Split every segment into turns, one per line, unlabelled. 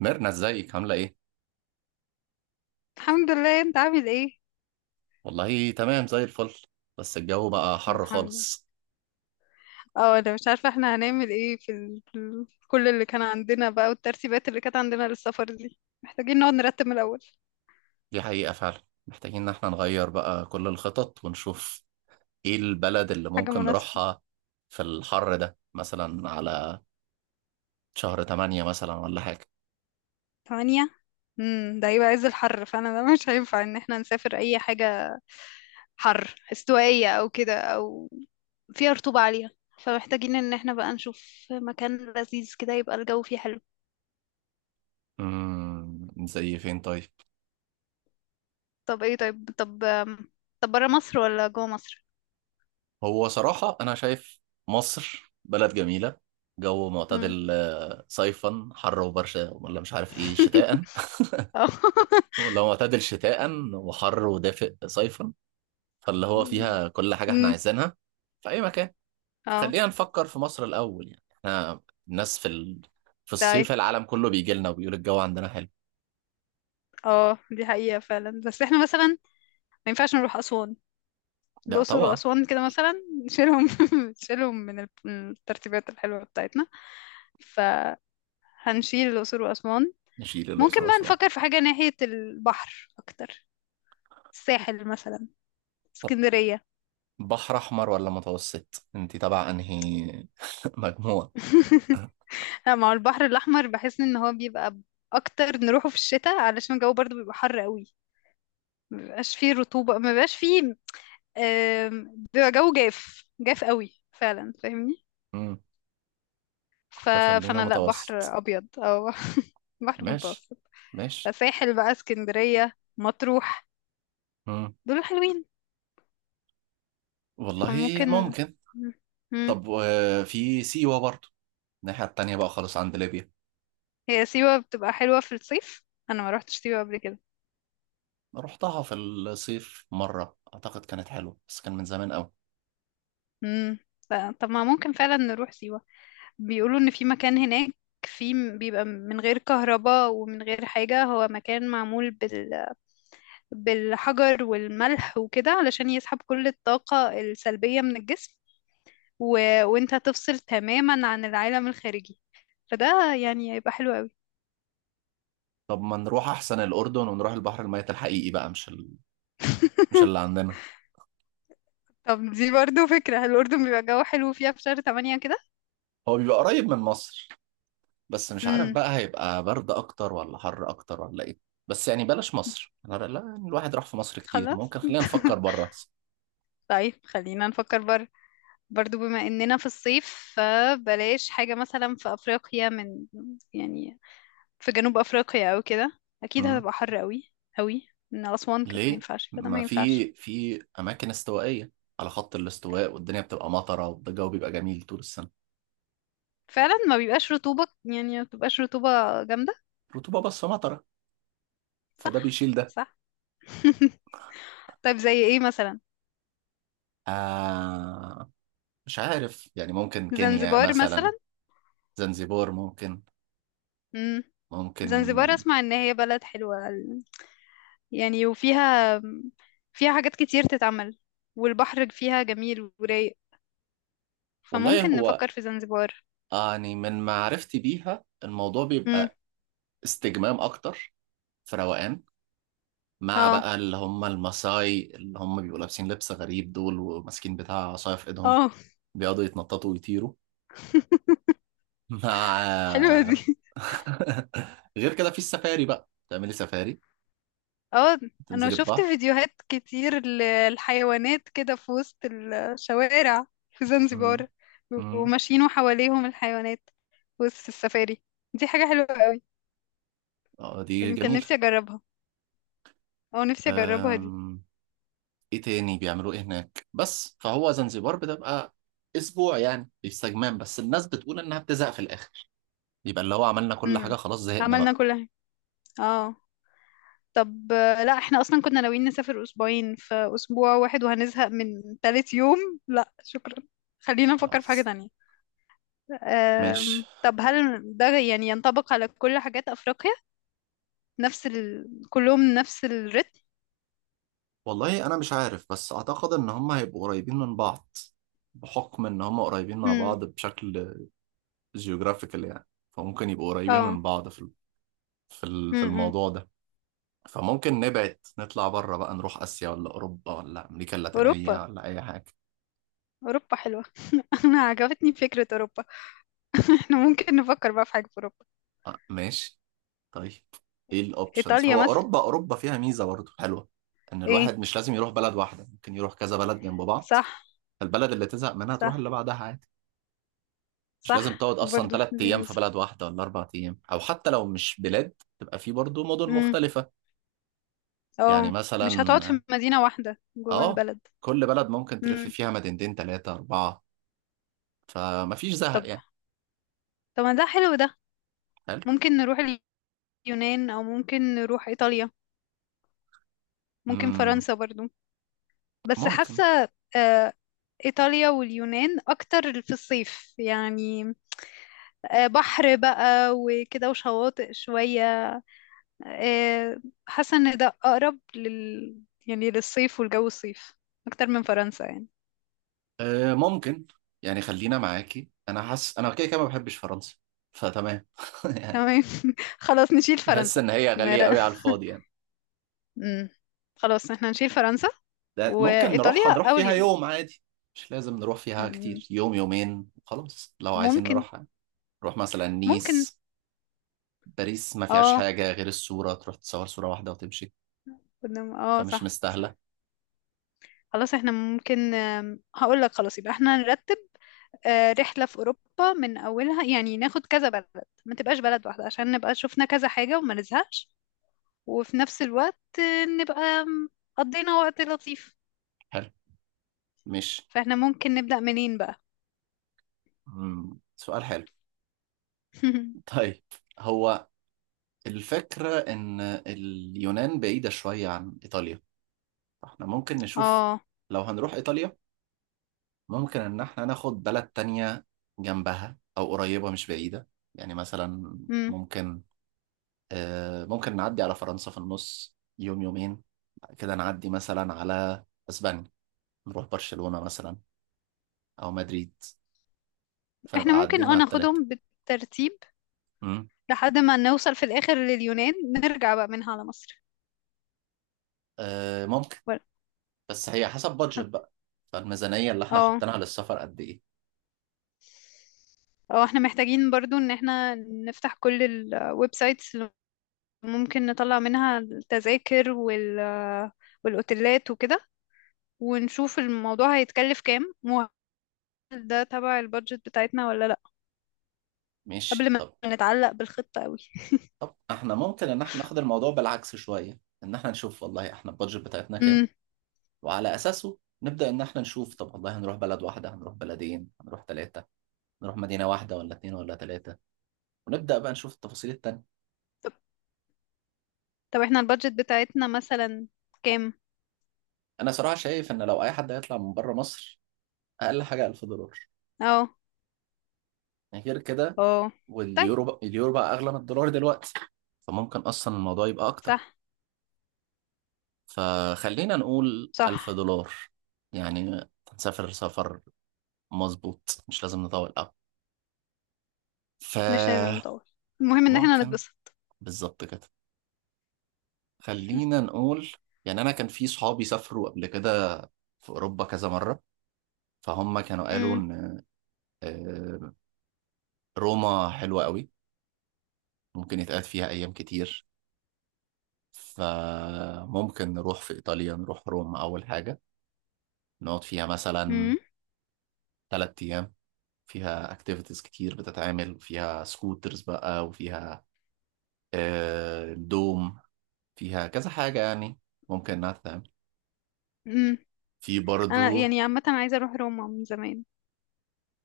ميرنا ازيك عاملة ايه؟
الحمد لله، انت عامل ايه؟
والله تمام زي الفل. بس الجو بقى حر
الحمد لله.
خالص.
اه انا مش عارفه احنا هنعمل ايه كل اللي كان عندنا بقى، والترتيبات اللي كانت عندنا للسفر دي محتاجين نقعد نرتب من الاول.
دي حقيقة فعلا. محتاجين ان احنا نغير بقى كل الخطط ونشوف ايه البلد اللي
حاجه
ممكن
مناسبه.
نروحها في الحر ده، مثلا على شهر تمانية مثلا ولا حاجة.
ثمانية. ده هيبقى عز الحر، فانا ده مش هينفع ان احنا نسافر اي حاجه. حر استوائيه او كده، او فيها رطوبه عاليه. فمحتاجين ان احنا بقى نشوف مكان لذيذ كده، يبقى الجو فيه حلو.
زي فين طيب؟
طب ايه؟ طيب، طب بره مصر ولا جوه مصر؟
هو صراحة انا شايف مصر بلد جميلة، جو
امم.
معتدل، صيفا حر وبرشا ولا مش عارف ايه شتاء.
اه.
لو معتدل شتاء وحر ودافئ صيفا، فاللي هو فيها كل حاجة احنا
امم.
عايزينها في أي مكان.
اه.
فخلينا نفكر في مصر الأول، يعني احنا الناس في الصيف
طيب.
العالم كله بيجي لنا وبيقول الجو عندنا حلو.
اه، دي حقيقة فعلا، بس احنا مثلا ما ينفعش نروح أسوان.
لا
الأقصر
طبعا.
وأسوان كده مثلا، نشيلهم نشيلهم من الترتيبات الحلوة بتاعتنا، فهنشيل الأقصر وأسوان.
نشيل
ممكن
الأقصر
بقى
وأسوان.
نفكر في حاجة ناحية البحر أكتر، الساحل مثلا،
طب
اسكندرية.
بحر أحمر ولا متوسط؟ انت تبع أنهي مجموعة؟
لا، مع البحر الأحمر بحس إن هو بيبقى أكتر نروحه في الشتاء، علشان الجو برضه بيبقى حر قوي، مبيبقاش فيه رطوبة، مبيبقاش فيه، بيبقى جو جاف جاف قوي فعلا، فاهمني؟
مم.
ف...
فخلينا
فانا، لا
متوسط.
بحر ابيض او بحر
ماشي،
متوسط.
ماشي.
ساحل بقى اسكندرية مطروح،
مم.
دول حلوين،
والله
فممكن.
ممكن.
مم. مم.
طب في سيوة برضه، الناحية التانية بقى خالص عند ليبيا.
هي سيوة بتبقى حلوة في الصيف، انا ما روحتش سيوة قبل كده.
رحتها في الصيف مرة، أعتقد كانت حلوة بس كان من زمان أوي.
مم. لا، طب ما ممكن فعلا نروح سيوة. بيقولوا ان في مكان هناك، في بيبقى من غير كهرباء ومن غير حاجة. هو مكان معمول بالحجر والملح وكده، علشان يسحب كل الطاقة السلبية من الجسم، و... وانت تفصل تماما عن العالم الخارجي، فده يعني هيبقى حلو قوي.
طب ما نروح احسن الاردن ونروح البحر الميت الحقيقي بقى، مش اللي عندنا.
طب دي برضو فكرة، الأردن بيبقى جو حلو فيها في شهر تمانية كده.
هو بيبقى قريب من مصر، بس مش عارف
امم.
بقى هيبقى برد اكتر ولا حر اكتر ولا ايه. بس يعني بلاش مصر، لا لا، يعني الواحد راح في مصر كتير،
خلاص.
ممكن خلينا نفكر بره احسن.
طيب خلينا نفكر بره. برضو بما اننا في الصيف، فبلاش حاجة مثلا في افريقيا، يعني في جنوب افريقيا او كده اكيد
أمم.
هتبقى حر قوي قوي من اسوان، كانت ما
ليه؟
ينفعش كده، ما
ما
ينفعش.
في اماكن استوائيه على خط الاستواء، والدنيا بتبقى مطره والجو بيبقى جميل طول السنه.
فعلا ما بيبقاش رطوبة، يعني ما بتبقاش رطوبة جامدة.
رطوبه بس مطره، فده
صح،
بيشيل ده.
صح. طيب، زي ايه مثلا؟
آه مش عارف، يعني ممكن كينيا
زنزبار مثلا.
مثلا. زنزبور ممكن.
امم. زنزبار،
ممكن.
اسمع ان هي بلد حلوة يعني، وفيها حاجات كتير تتعمل، والبحر فيها جميل ورايق،
والله
فممكن
هو
نفكر في زنزبار.
يعني من معرفتي بيها الموضوع
امم.
بيبقى استجمام اكتر، في روقان، مع
اه.
بقى اللي هم الماساي اللي هم بيبقوا لابسين لبس غريب دول، وماسكين بتاع عصاية في ايدهم،
اه.
بيقعدوا يتنططوا ويطيروا
حلوة
مع
دي.
غير كده في السفاري بقى، تعملي سفاري،
اه، انا
تنزلي
شفت
البحر.
فيديوهات كتير للحيوانات كده في وسط الشوارع في
مم.
زنزبار، بيبقوا
مم.
ماشيين وحواليهم الحيوانات في وسط السفاري، دي حاجة حلوة قوي.
اه دي
يعني كان
جميلة.
نفسي اجربها، او نفسي اجربها دي.
أم... ايه تاني بيعملوه ايه هناك؟ بس فهو زنزبار بتبقى اسبوع يعني باستجمام بس، الناس بتقول انها بتزهق في الاخر. يبقى اللي هو عملنا كل حاجه
امم.
خلاص زهقنا
عملنا
بقى.
كل حاجة. اه. طب، لا احنا اصلا كنا ناويين نسافر اسبوعين، في اسبوع واحد وهنزهق من تالت يوم، لا شكرا. خلينا نفكر في حاجة
خلاص.
تانية.
مش
طب، هل ده يعني ينطبق على كل حاجات أفريقيا؟ كلهم نفس الريتم.
والله انا مش عارف، بس اعتقد ان هم هيبقوا قريبين من بعض، بحكم ان هم قريبين مع
امم.
بعض بشكل جيوغرافيكال يعني. فممكن يبقوا قريبين
اه.
من بعض في
امم.
الموضوع ده. فممكن نبعد نطلع بره بقى، نروح اسيا ولا اوروبا ولا امريكا
اوروبا.
اللاتينيه ولا اي حاجه.
اوروبا حلوه. انا عجبتني فكره اوروبا. احنا ممكن نفكر بقى في حاجه في اوروبا.
آه، ماشي. طيب، ايه الاوبشنز؟
ايطاليا
هو
مثلا.
اوروبا فيها ميزه برضه حلوه، ان الواحد
ايه،
مش لازم يروح بلد واحده، ممكن يروح كذا بلد جنب بعض.
صح،
فالبلد اللي تزهق منها تروح
صح.
اللي بعدها عادي. مش
صح
لازم تقعد اصلا
برضو
ثلاث
دي
ايام في
ميزه.
بلد واحده، ولا اربع ايام، او حتى لو مش بلاد تبقى في برضه مدن
امم.
مختلفه. يعني
اه.
مثلا،
مش هتقعد في مدينه واحده جوه
اه،
البلد.
كل بلد ممكن تلف
امم.
فيها مدينتين، ثلاثه، اربعه، فمفيش
طب
زهق يعني.
طب ما ده حلو ده.
حلو.
ممكن نروح اليونان او ممكن نروح ايطاليا، ممكن
امم
فرنسا برضو، بس
ممكن.
حاسه آه، إيطاليا واليونان أكتر في الصيف يعني، بحر بقى وكده وشواطئ شوية. آه، حاسة إن ده أقرب يعني للصيف والجو الصيف، أكتر من فرنسا يعني.
آه ممكن. يعني خلينا معاكي، انا حاسس انا كده كده ما بحبش فرنسا، فتمام.
تمام. خلاص نشيل
بحس
فرنسا.
ان هي غالية
نرى.
قوي على الفاضي يعني.
مم. خلاص احنا نشيل فرنسا،
ده ممكن
وإيطاليا
هنروح
أو
فيها
اليونان.
يوم عادي، مش لازم نروح فيها
مم.
كتير، يوم يومين خلاص لو عايزين
ممكن.
نروح يعني. نروح مثلا
ممكن،
نيس. باريس ما فيهاش
اه،
حاجة غير الصورة، تروح تصور صورة واحدة وتمشي،
اه،
فمش
صح،
مستاهلة.
صح. خلاص احنا ممكن، هقول لك، خلاص يبقى احنا نرتب رحلة في أوروبا من أولها، يعني ناخد كذا بلد، ما تبقاش بلد واحدة، عشان نبقى شفنا كذا حاجة وما نزهقش، وفي نفس الوقت نبقى قضينا وقت لطيف.
حلو. مش
فاحنا ممكن نبدأ منين بقى؟
مم. سؤال حلو. طيب، هو الفكرة ان اليونان بعيدة شوية عن ايطاليا، فاحنا ممكن نشوف.
اه.
لو هنروح ايطاليا، ممكن إن إحنا ناخد بلد تانية جنبها أو قريبة، مش بعيدة. يعني مثلا،
مم.
ممكن ممكن نعدي على فرنسا في النص، يوم يومين، بعد كده نعدي مثلا على أسبانيا، نروح برشلونة مثلا أو مدريد،
احنا
فنبقى
ممكن،
عدينا على التلاتة.
ناخدهم بالترتيب
مم.
لحد ما نوصل في الآخر لليونان، نرجع بقى منها على مصر.
آه، ممكن.
ولا-
بس هي حسب بادجت بقى، فالميزانية اللي إحنا
اه.
حاطينها للسفر قد إيه.
اه، احنا محتاجين برضو ان احنا نفتح كل الويب سايتس اللي ممكن نطلع منها التذاكر والاوتيلات وكده، ونشوف الموضوع هيتكلف كام، وهل ده تبع البادجت بتاعتنا ولا لا، قبل
ماشي.
ما
طب
نتعلق بالخطة قوي.
طب إحنا ممكن إن إحنا ناخد الموضوع بالعكس شوية، إن إحنا نشوف والله إحنا البادجت بتاعتنا كام،
امم.
وعلى أساسه نبدأ إن إحنا نشوف، طب والله هنروح بلد واحدة، هنروح بلدين، هنروح ثلاثة، نروح مدينة واحدة ولا اتنين ولا ثلاثة، ونبدأ بقى نشوف التفاصيل التانية.
طب طب احنا البادجت بتاعتنا مثلا كام؟
أنا صراحة شايف إن لو أي حد هيطلع من بره مصر، أقل حاجة 1000 دولار
اه.
يعني، غير كده
اه. طيب،
واليورو بقى اليورو بقى أغلى من الدولار دلوقتي، فممكن أصلا الموضوع يبقى
صح،
أكتر. فخلينا نقول 1000
صح.
دولار يعني. هنسافر سفر مظبوط، مش لازم نطول أوي.
مش لازم نطول، المهم ان احنا
فممكن،
نتبسط.
بالظبط كده. خلينا نقول، يعني انا كان في صحابي سافروا قبل كده في اوروبا كذا مره، فهم كانوا قالوا
امم.
ان آه، روما حلوه قوي، ممكن يتقعد فيها ايام كتير. فممكن نروح في ايطاليا، نروح روما اول حاجه، نقعد فيها مثلا
امم.
ثلاث ايام. فيها اكتيفيتيز كتير بتتعمل، فيها سكوترز بقى، وفيها دوم، فيها كذا حاجه يعني ممكن انها تتعمل.
امم.
في
انا
برضو.
يعني عامة عايزة اروح روما من زمان.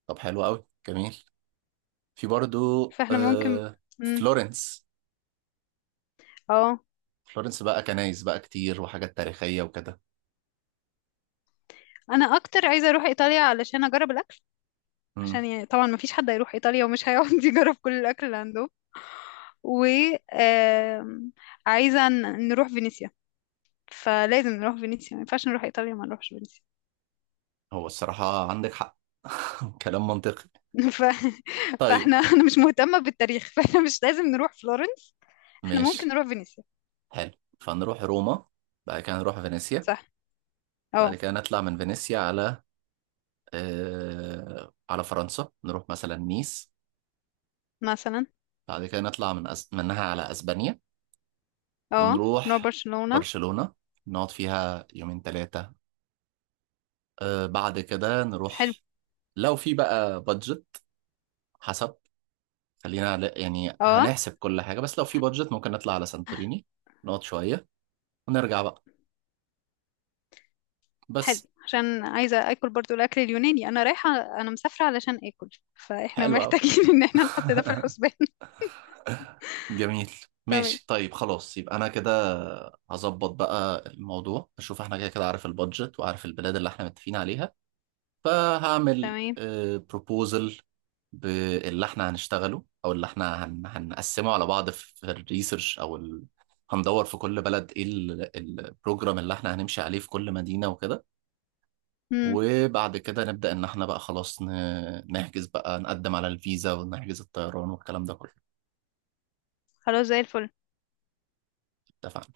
طب حلو قوي، جميل. في برضو
فاحنا ممكن.
آه
امم.
فلورنس،
اه.
فلورنس بقى كنايس بقى كتير وحاجات تاريخية وكده.
انا اكتر عايزة اروح ايطاليا علشان اجرب الاكل،
مم.
عشان يعني طبعا مفيش حد هيروح ايطاليا ومش هيقعد يجرب كل الاكل اللي عندهم، وعايزة نروح فينيسيا، فلازم نروح فينيسيا، ما ينفعش نروح إيطاليا ما نروحش فينيسيا.
هو الصراحة عندك حق. كلام منطقي.
ف...
طيب،
أنا مش مهتمة بالتاريخ، فاحنا مش لازم نروح فلورنس. احنا
ماشي،
ممكن نروح فينيسيا.
حلو. فنروح روما، بعد كده نروح فينيسيا،
صح.
بعد
اه،
كده نطلع من فينيسيا على فرنسا، نروح مثلا نيس،
مثلا.
بعد كده نطلع منها على أسبانيا
اه، نروح
ونروح
برشلونة.
برشلونة، نقعد فيها يومين ثلاثة. بعد كده
حلو
نروح، لو في بقى بادجت، حسب، خلينا يعني
اه
هنحسب كل حاجة، بس لو في بادجت ممكن نطلع على سانتوريني، نقعد شوية ونرجع بقى.
حلو
بس
عشان عايزة اكل برضو، الاكل اليوناني انا رايحة، انا مسافرة علشان اكل، فاحنا
حلو أوي.
محتاجين ان احنا نحط ده في الحسبان.
جميل.
تمام،
ماشي طيب خلاص، يبقى أنا كده هظبط بقى الموضوع، أشوف احنا كده كده عارف البادجت وعارف البلاد اللي احنا متفقين عليها، فهعمل
تمام.
بروبوزل باللي احنا هنشتغله، أو اللي احنا هنقسمه على بعض في الريسيرش أو هندور في كل بلد ايه البروجرام اللي احنا هنمشي عليه في كل مدينة وكده.
امم.
وبعد كده نبدأ إن إحنا بقى خلاص، نحجز بقى، نقدم على الفيزا ونحجز الطيران والكلام ده كله.
خلاص زي الفل.
اتفقنا.